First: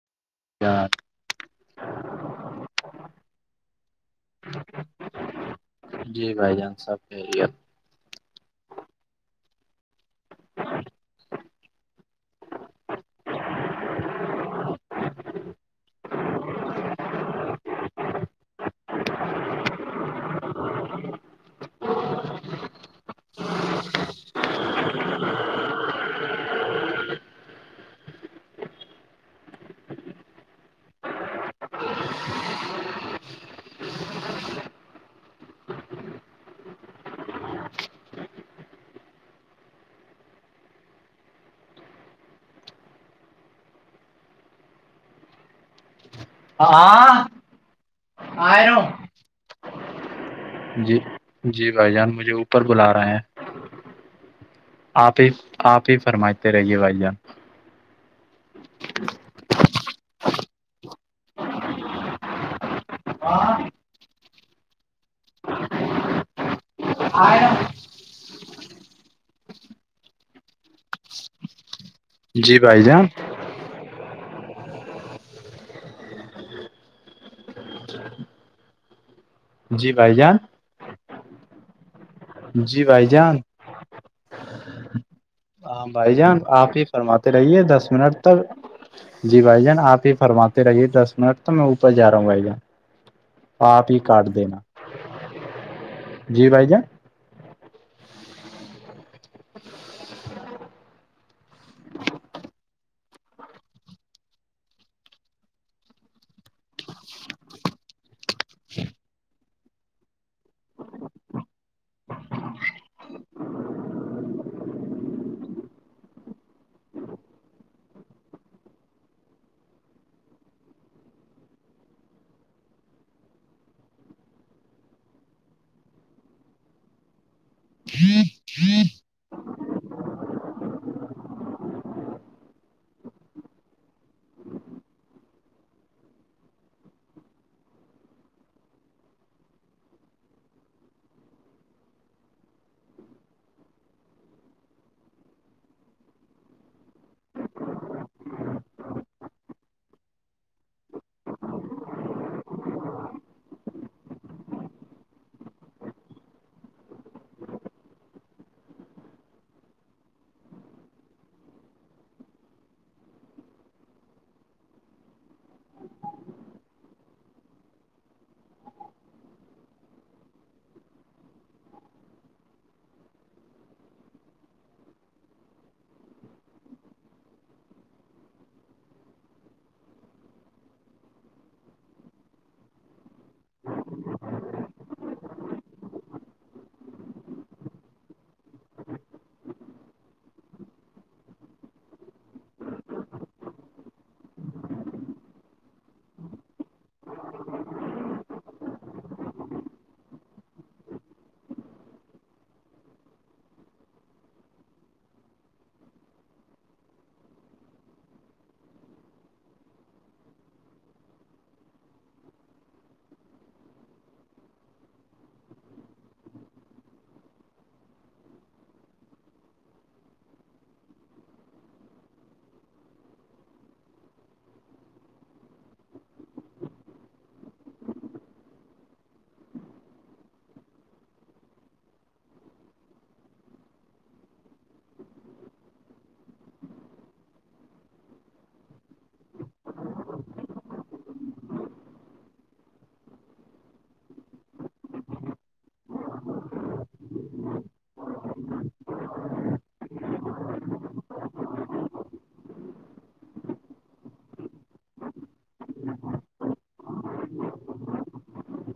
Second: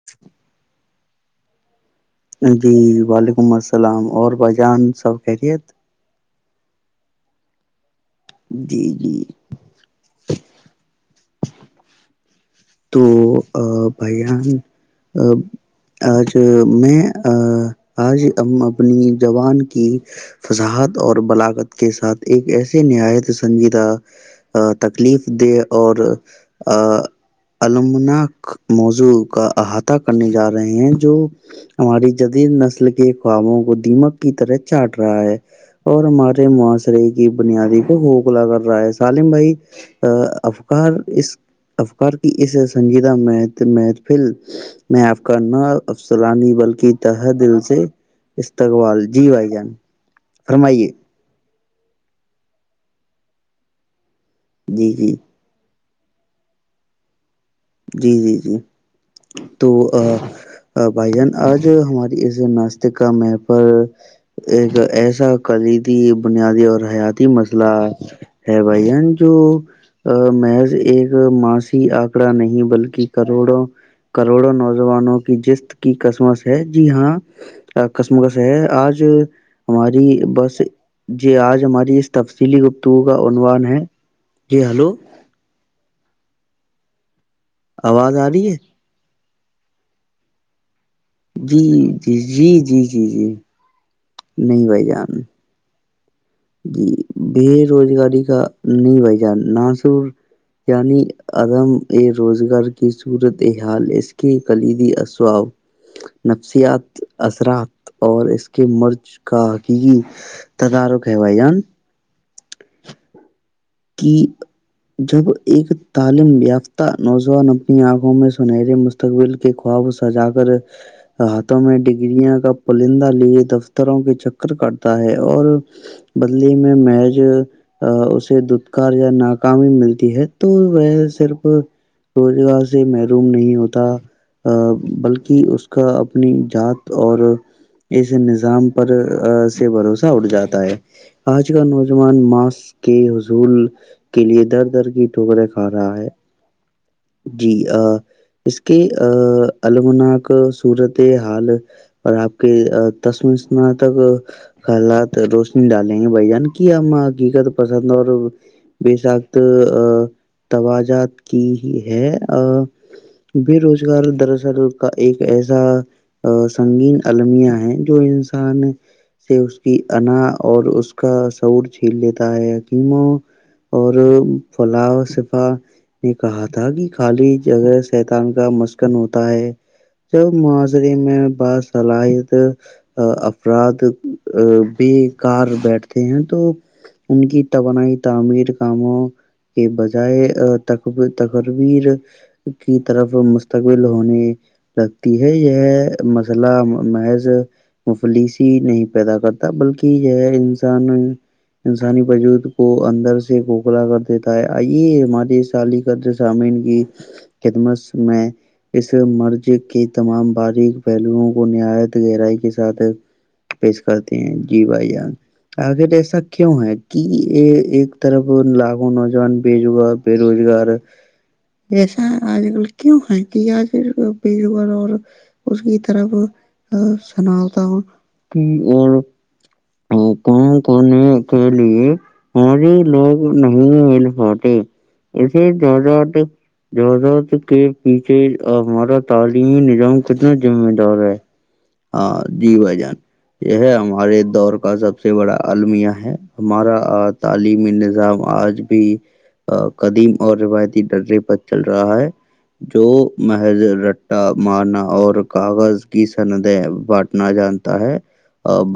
[inaudible] کیا جی وعلیکم السلام اور بجان سب خیریت جی بھائی جان سب کہہریے جی جی تو ا بھائیان ا آج میں آج ہم اپنی زبان کی فضاحت اور بلاغت کے ساتھ ایک ایسے نایت سنجیدہ تکلیف دے اور آ عمناک موضوع کا احاطہ کرنے جا رہے ہیں جو ہماری جدید نسل کے خوابوں کو دیمک کی طرح چاٹ رہا ہے اور ہمارے معاشرے کی بنیادی کو خوقلا کر رہا ہے سالم بھائی افکار اس افکار کی اس سنجیدہ م محفل میںف کرنا افسلانی بلکہ تح ہاں دل سے آ رہا استقبال ہوں جی بھائی جان فرمائیے جی جی بھائی جان مجھے اوپر بلا رہے ہیں جی جی آپ ہی آپ ہی فرماتتے رہیے بھائی جان جی جی جی تو بھائی جان آج ہماری اس ناستے کا م پر ایک ایسا کلیدی بنیادی اور حیاتی مسئلہ ہے بھائی جان جو محض ایک ماسی آ ککڑا جی نہیں بھائی جان بلکہ کروڑوں کروڑوں نوجوانوں کی جش کی قسمش ہے جی ہاں کسمکس ہے آج جی ہماری بھائی جان بس یہ آج ہماری اس تفصیلی جی گفتگو بھائی کا جان عنوان ہے جی ہلو ہاں بھائی جان آپ ہی فرماتے رہیے دس منٹ آواز آ رہی ہے تک جی بھائی جان آپ ہی فرماتے رہیے دس منٹ تو جی میں اوپر جا رہا جی ہوں بھائی جی جان جی جی جی آپ ہی کاٹ دینا نہیں بھائی جان بھائی جان جی بے روزگاری کا نہیں بھائی جان ناسور یعنی عدم ا روزگار کی صورت حال اس کے کلیدی اسواب نفسیات اثرات اور اس کے مرض کا حقیقی تدارو کہوائی جاان کہ جب ایک تعلیم یافتہ نوجوان اپنی آنکھوں میں سنہرے م مستقبل کے خواب سجا کر ہاتھوں میں ڈگریاں کا پرلندہ لیے دفتروں کے چکر کاتا ہے اور بدلی میں میج اسے کار یا ناکامی ملتی ہے تو وہ صرف روزگار سے محروم نہیں ہوتا بلکہ اس کا اپنی ذات اور اس نظام پر سے بھروسہ اٹھ جاتا ہے آج کا نوجوان ماس کے ول کے لیے در در کی ٹوکرے کھا رہا ہے جی اس کی ا المناک صورت حال اور آپ کے تسویںم تک حالات روشنی ڈالیں گے بھائی جان کی ہم حقیقت پسند اور بے سخت توجات کی ہی ہے بے روزگار دراصل کا ایک ایسا ا سنگین المیا ہیں جو انسان سے اس کی انا اور اس کا سور چھیل لیتا ہےم اور پلاؤ شفا نے کہا تھا کہ خالی اگر سیتان کا مسکن ہوتا ہے جب معاشرے میں باصلاحیت افراد بے کار بیٹھتے ہیں تو ان کی توانائی تعمیر کاموں کے بجائے تقربیر کی طرف مستقبل ہونے لگتی ہے یہ مسئلہ محض مفلسی نہیں پیدا کرتا بلکہ جو ہے انسان انسانی بجود کو اندر سے گوکھلا کر دیتا ہے آئیے ہمارے سالی قد سامین کی ختمس میں اس مرض کے تمام باریک پہلوں کو نایت گہرائی کے ساتھ پیش کرتے ہیں جی بھائی جان آخر ایسا کیوں ہے کہ یہ ایک طرف لھوں نوجوان بجگار بے روزگار ویسا آج کل کیوں ہے کہ آج بیروگار اور اس کی طرف سناتا ہوں کہ اور اور کام کرنے کے لیے ہ ہی لوگ نہیں مل پاتے اسے زیادہ جذاد کے پیچھے ہمارا تعلیمی نظام کتنا ذمہ دار ہے ہاں جی ب جان یہ ہمارے دور کا سب سے بڑا المیہ ہے ہمارا تعلیمی نظام آج بھی قدیم اور روایتی ڈرے پر چل رہا ہے جو محض رٹا مارنا اور کاغذ کی سندیں بانٹنا جان ہے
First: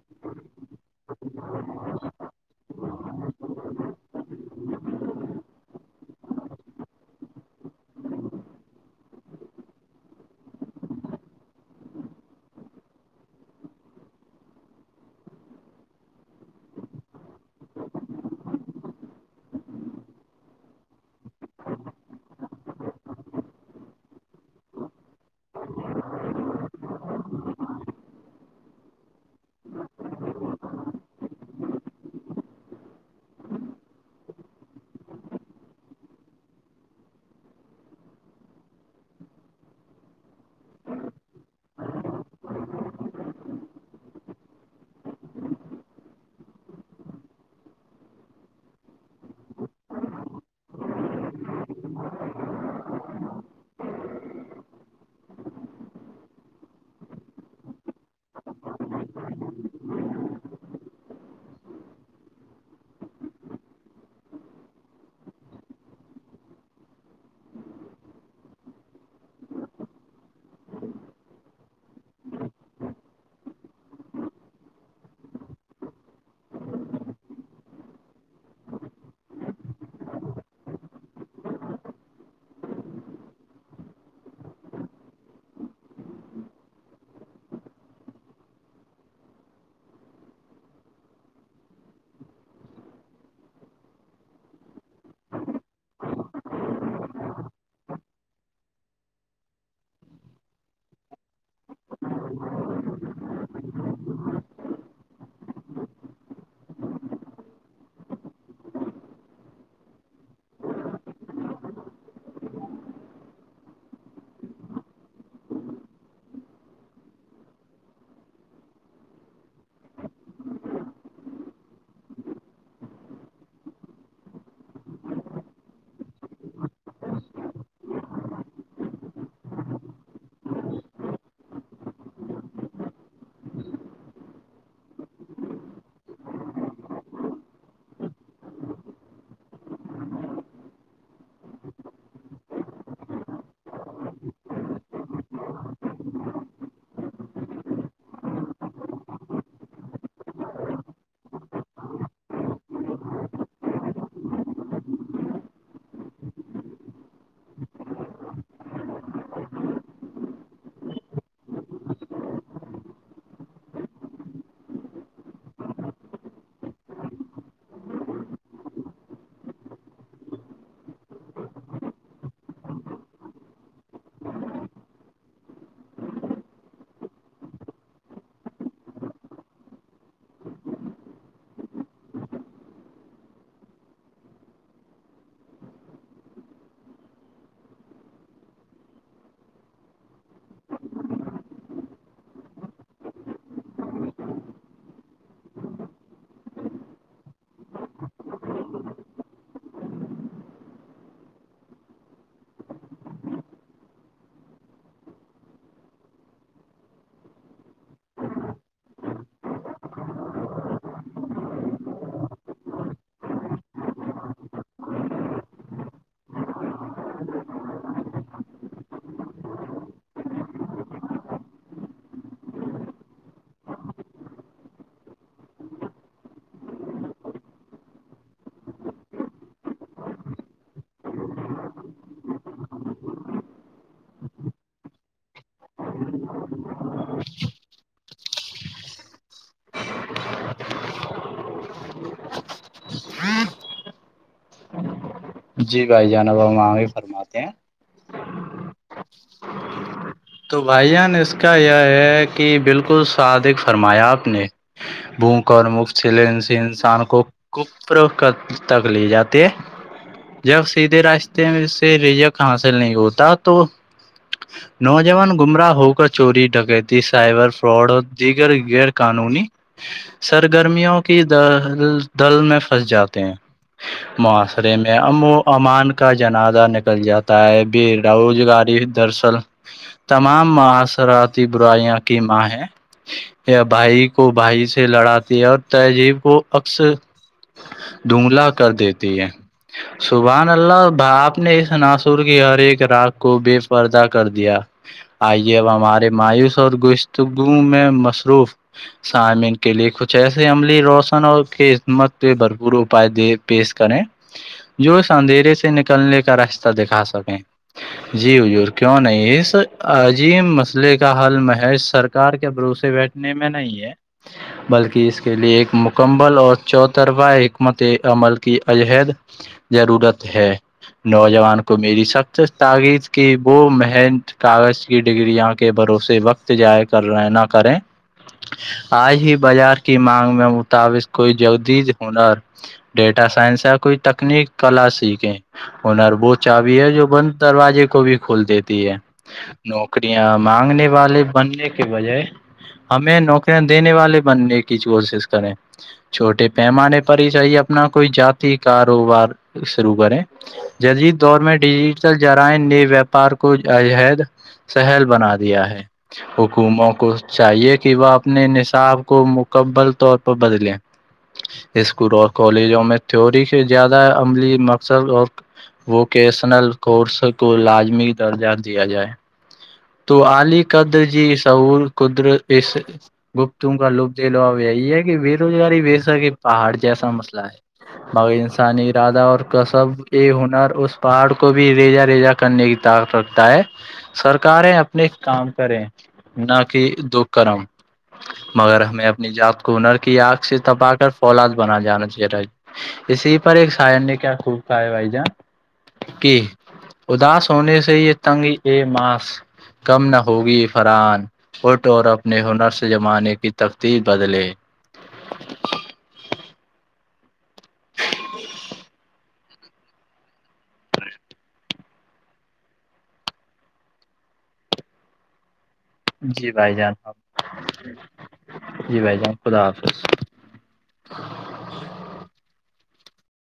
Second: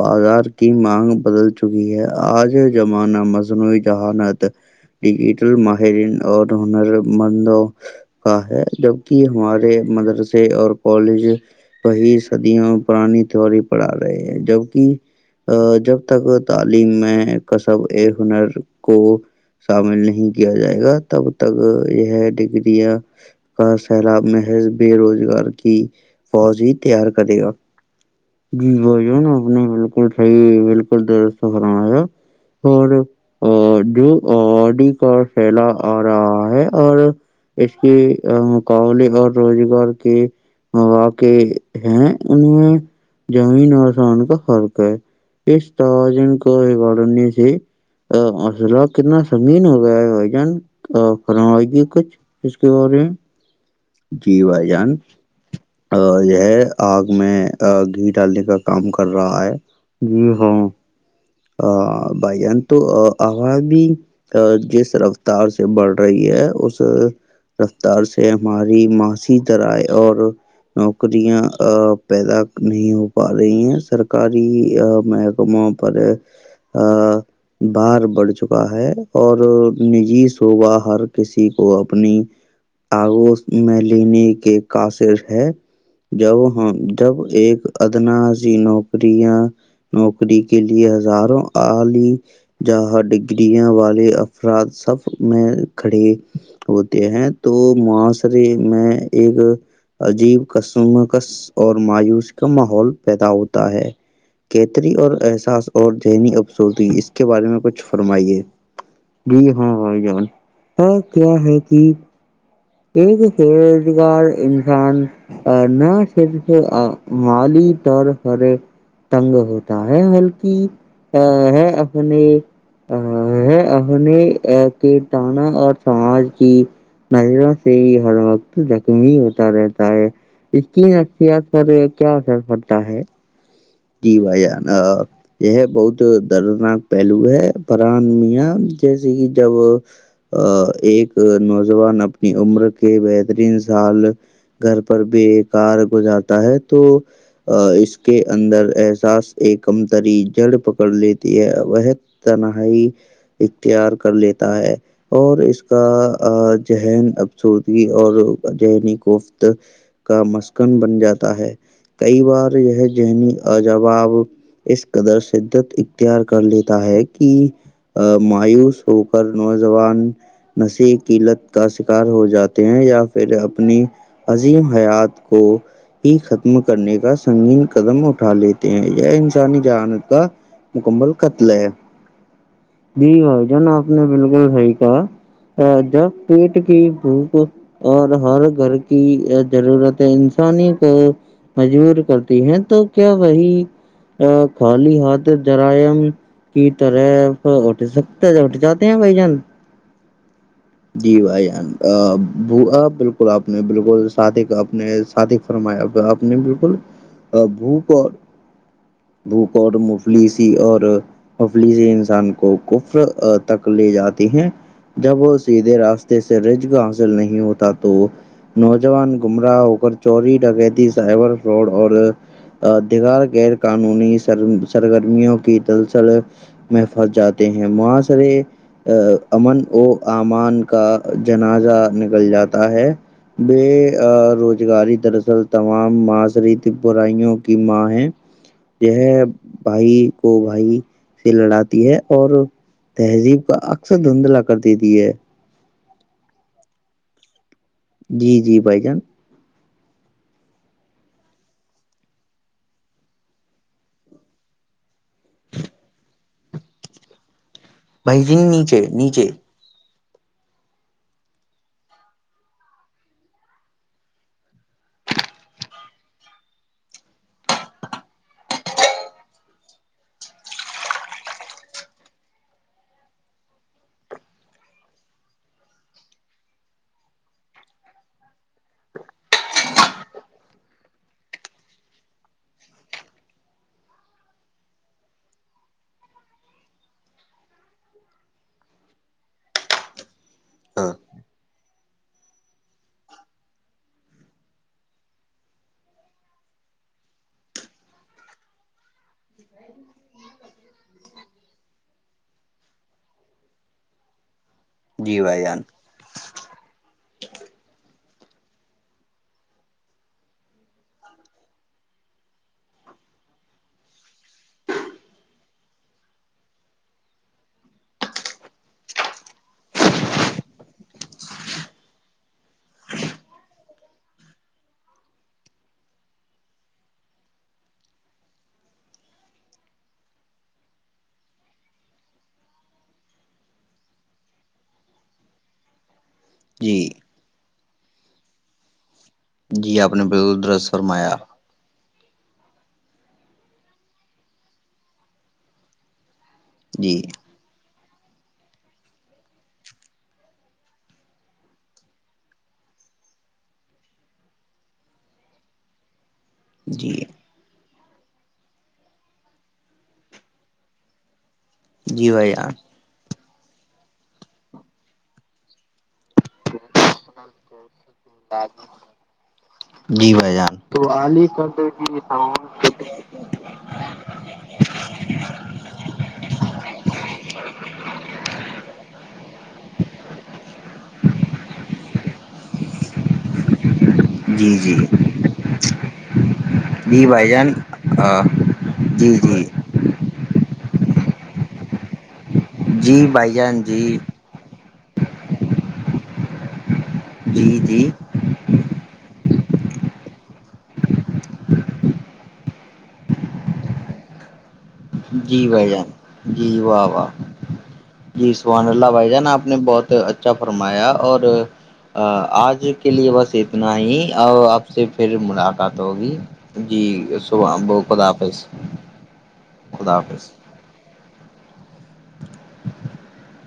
بازار کی مانگ بدل چکی ہے آج زمانہ میں مصنوعی جہانت ڈیجیٹل ماہرین اور ہنر مندوں کا ہے جبک ہمارے مدرسے اور کالج کی صدیوں میں پرانی تیواری پڑا رہے ہیں جبک ا جب تک تعلیم میں کصب ا ہنر کو شامل نہیں کیا جائے گا تب تک یہ ڈگریاں کا سیلاب محض بے روزگار کی فوج ہی تیار کرے گا جی بھائی جان آپ نے بالکل صحیح بالکل درست سے فرمایا اور جو آبادی کا پھیلا آ رہا ہے اور اس کی مقابلے اور روزگار کی مواقع ہیں ان میں زمین آسان کا فرق ہے اس توجن کوئی بڑ ن ملہ کتنا سمین ہو گیا ہے بھائی جان فرمائیگی کچھ اس کے بارے جی بھائی جان ا یہ آگ میں گھی ڈالنے کا کام کر رہا ہے جی ہاں ہ بھائی جان تو آواز بھی ا جس رفتار سے بڑھ رہی ہے اس رفتار سے ہماری معاشی دذرائ اور نوکریاں ا پیدا نہیں ہو پا رہی ہیں سرکاری کما پے [unintelligible] ہاں بار بڑھ چکا ہے اور نجی صوبا ہر کسی کو اپنی تگو میں لینی کے قسر ہے جب ہ جب ایک ادناسی نوکریا نوکری کے لیے ہزاروں اعلی جہاں ڈگریاں والے افراد سب میں کھڑے ہوتے ہیں تو معاشرے میں ایک عجیب کسم ک اور مایوس کا ماحول پیدا ہوتا ہے کیتری اور احساس اور ذہنی ابسورتیی اس کے بارے میں کچھ فرمائیے جی ہاں بھائی جان ہ کیا ہے کہ ایک بوزگار انسان آ نہ س ج تو مال ہی طر ہ تنگ ہوتا ہے بلکہ ہے اپنے ہے اپنے کیتانا اور سماج کی نظر سے ہر بق تو ج م ہی ہوتا ہے تائے اس کی نفصیات پر کیا اثر پڑتا ہے جی بھائیان یہ بہت دردناک پہلو ہے فران میاں جیسے کہ جب ا ایک نوجوان اپنی عمر کے بہترین سال گھر پر بے کار گزارا ہے تو اس کے اندر احساس ایکمتری جڑ پکڑ لیتی ہے وہ تنہائی اختیار کر لیتا ہے اور اس کا ذہن ابسودی اور ذہنیی گفت کا مسکن بن جاتا ہے کئی بار یہ ذنی اجاب اس قدر شدت اختیار کر لیتا ہے کہ ا مایوس ہو کر نوجوان نشی قلت کا شکار ہو جاتے ہیں یا پھر اپنی عظیم حیات کو ہی ختم کرنے کا سنگین قدم اٹھا لیتے ہیں یہ انسانی جہانت کا مکمل قتل ہے جی بھائی جان آپ نے بالکل صحیح کہا ا جب پیٹ کی بھوک اور ہر گھر کی ضرورتیں انسانی کو مجبور کرتا ہیں تو کیا وہی خالی ہھ جرائم کی تور ہے اٹھ سکتا ہے اٹھ جاتے ہیں بھائی جان جی بھائی جان بالکل آپ نے بالکل سادے اپنے ساد فرمایا آپ نے بالکل بھوک اور بوکور مفلی س اور افلی سے انسان کو کفر تک لے جاتے ہیں جب وہ سیدھے راستے سے رجق حاصل نہیں ہوتا تو نوجوان گمراہ ہو کر چوری ڈکے تھی سائبر فراڈ اور دیگرار غیر قانونی سر سرگرمیوں کی دلسل میں پھنس جاتے ہیں معاسرے امن و امان کا جنازہ نکل جاتا ہے بے روزگاری دراصل تمام معاشریتی برائیوں کی ماں ہے جو ہے بھائی کو بھائی سے لڑاتی ہے اور تہذیب کا اکثر دھندلا کر دیتی ہے جی بھائی جانب ہم وہ بھی فرماتے ہیں جی جی بھائی جان تو بھائی جان اس کا یہ ہے کہ بالکل صادق فرمایا آپ نے بھوک اور مک چلے انسان کو بھائی جی فروخت نیچے تک لے نیچے جاتے جب سیدھے راستے میں سے رجک حاصل نہیں ہوتا تو نوجوان گمراہ ہو کر چوری ڈکیتی سائبر فراڈ اور دیگر غیر قانونی سرگرمیوں کی د دل میں پھنس جاتے ہیں معاشرے میں ام و امان کا جنازہ نکل جاتا ہے ب روزگاری درصل تمام معاصراتی برائیاں کی ماں ہیں یا بھائی کو بھائی سے لڑاتی ہے اور تہذیب کو اکثر دھگلا کر دیتی ہے سبح اللہ ہاں ب آپ نے اس ناصر کی ہر ایک راگ کو بے پردہ کر دیا دیا آئیے اب ہمارے مایوس اور گوشتگو میں مصروف سامین کے لیے کچھ ایسے عملی روشن اور کی خدمت پہ بھرپور اپائے دے پیش کریں ہ جو اس اندھیرے سے نکلنے کا راستہ دکھا سکیں جی ہجور کیوں نہیں اس عظیم مسئلے کا حل محیش سرکار کے بھروسے بیٹھنے میں نہیں ہے بلکہ اس کے لیے ایک مکمل اور چوترفا حکمت عمل کی عجہد ضرورت ہے نوجوان کو میری سخت تاغید کی وہ مہن کاغذ کی ڈگر یہاں کے بھروسے وقت جائ کر رہے ہیں نہ کریں آج ہی بازار کی مانگ میں متاوق کوئی جدید ہنر ڈیٹا سائنس یا کوئی تکنیک کلا سیکھیں انربوت چاہ جی بھیی ہے جو بند دروازے کو بھی کھول دیتی ہے جی آپ نے نوکریاں بالکل درست مانگنے فرمایا والے بننے بجائے ہمیں نوکریاں دینے والے بننے کی کوشش کریں چھوٹے پیمانے جی پر ہی چحی اپنا کوئی جات کاروبار شروع کریں جدید دور میں ڈیجیٹل جرائم نے ویاپار کو عظہد سہل بنا دیا ہے حکوموں جی کو چاہیے کہ وہ اپنے نصاب کو مکمل طور پر بدلے جی اسکول اور بھائی جان کالجوں میں تھیوری کے زیادہ عملی مقصد اور ووکیشنل کورس کو لازمی درجہ دیا جائے جی تو بھائی جان علی قدر جی سعور قدرت اس گپتوں کا لپ دلوا یہ ہے کہ بے روزگاری ویسا کہ پہاڑ جیسا مسئلہ ہے مگر انسانی ارادہ اور کصب کے ہنر اس پہاڑ کو بھی ریجا ریجا کرنے کی طاقت رکھتا ہے [inaudible] کاریں اپنے کام کریں نہ کہ جی بھائی دکھ جان کرم مگر ہمیں جی اپنی جی جات کو ہنر کی آنکھ سے تپا کر فولاد بنا جانا چاہیا جی اسی بھائی ہی پر جان ایک جی سائن نے کیا خو بائے بھائی جان کی اداس جی ہونے جی سے یہ تنگ ا ماس کم نہ ہوگی فرحان پٹ اور اپنے ہنر سے جمانے کی تختییر بدلے جی بھائی جان جی واہ واہ جی سوان اللہ بھائی جان آپ نے بہت اچھا فرمایا اور آج کے لیے بس اتنا ہی آپ سے پھر ملاق قات ہوگی بھائی جی جان صبح وہ خد آاپس جی بھائی جان خدا حافظ [inaudible]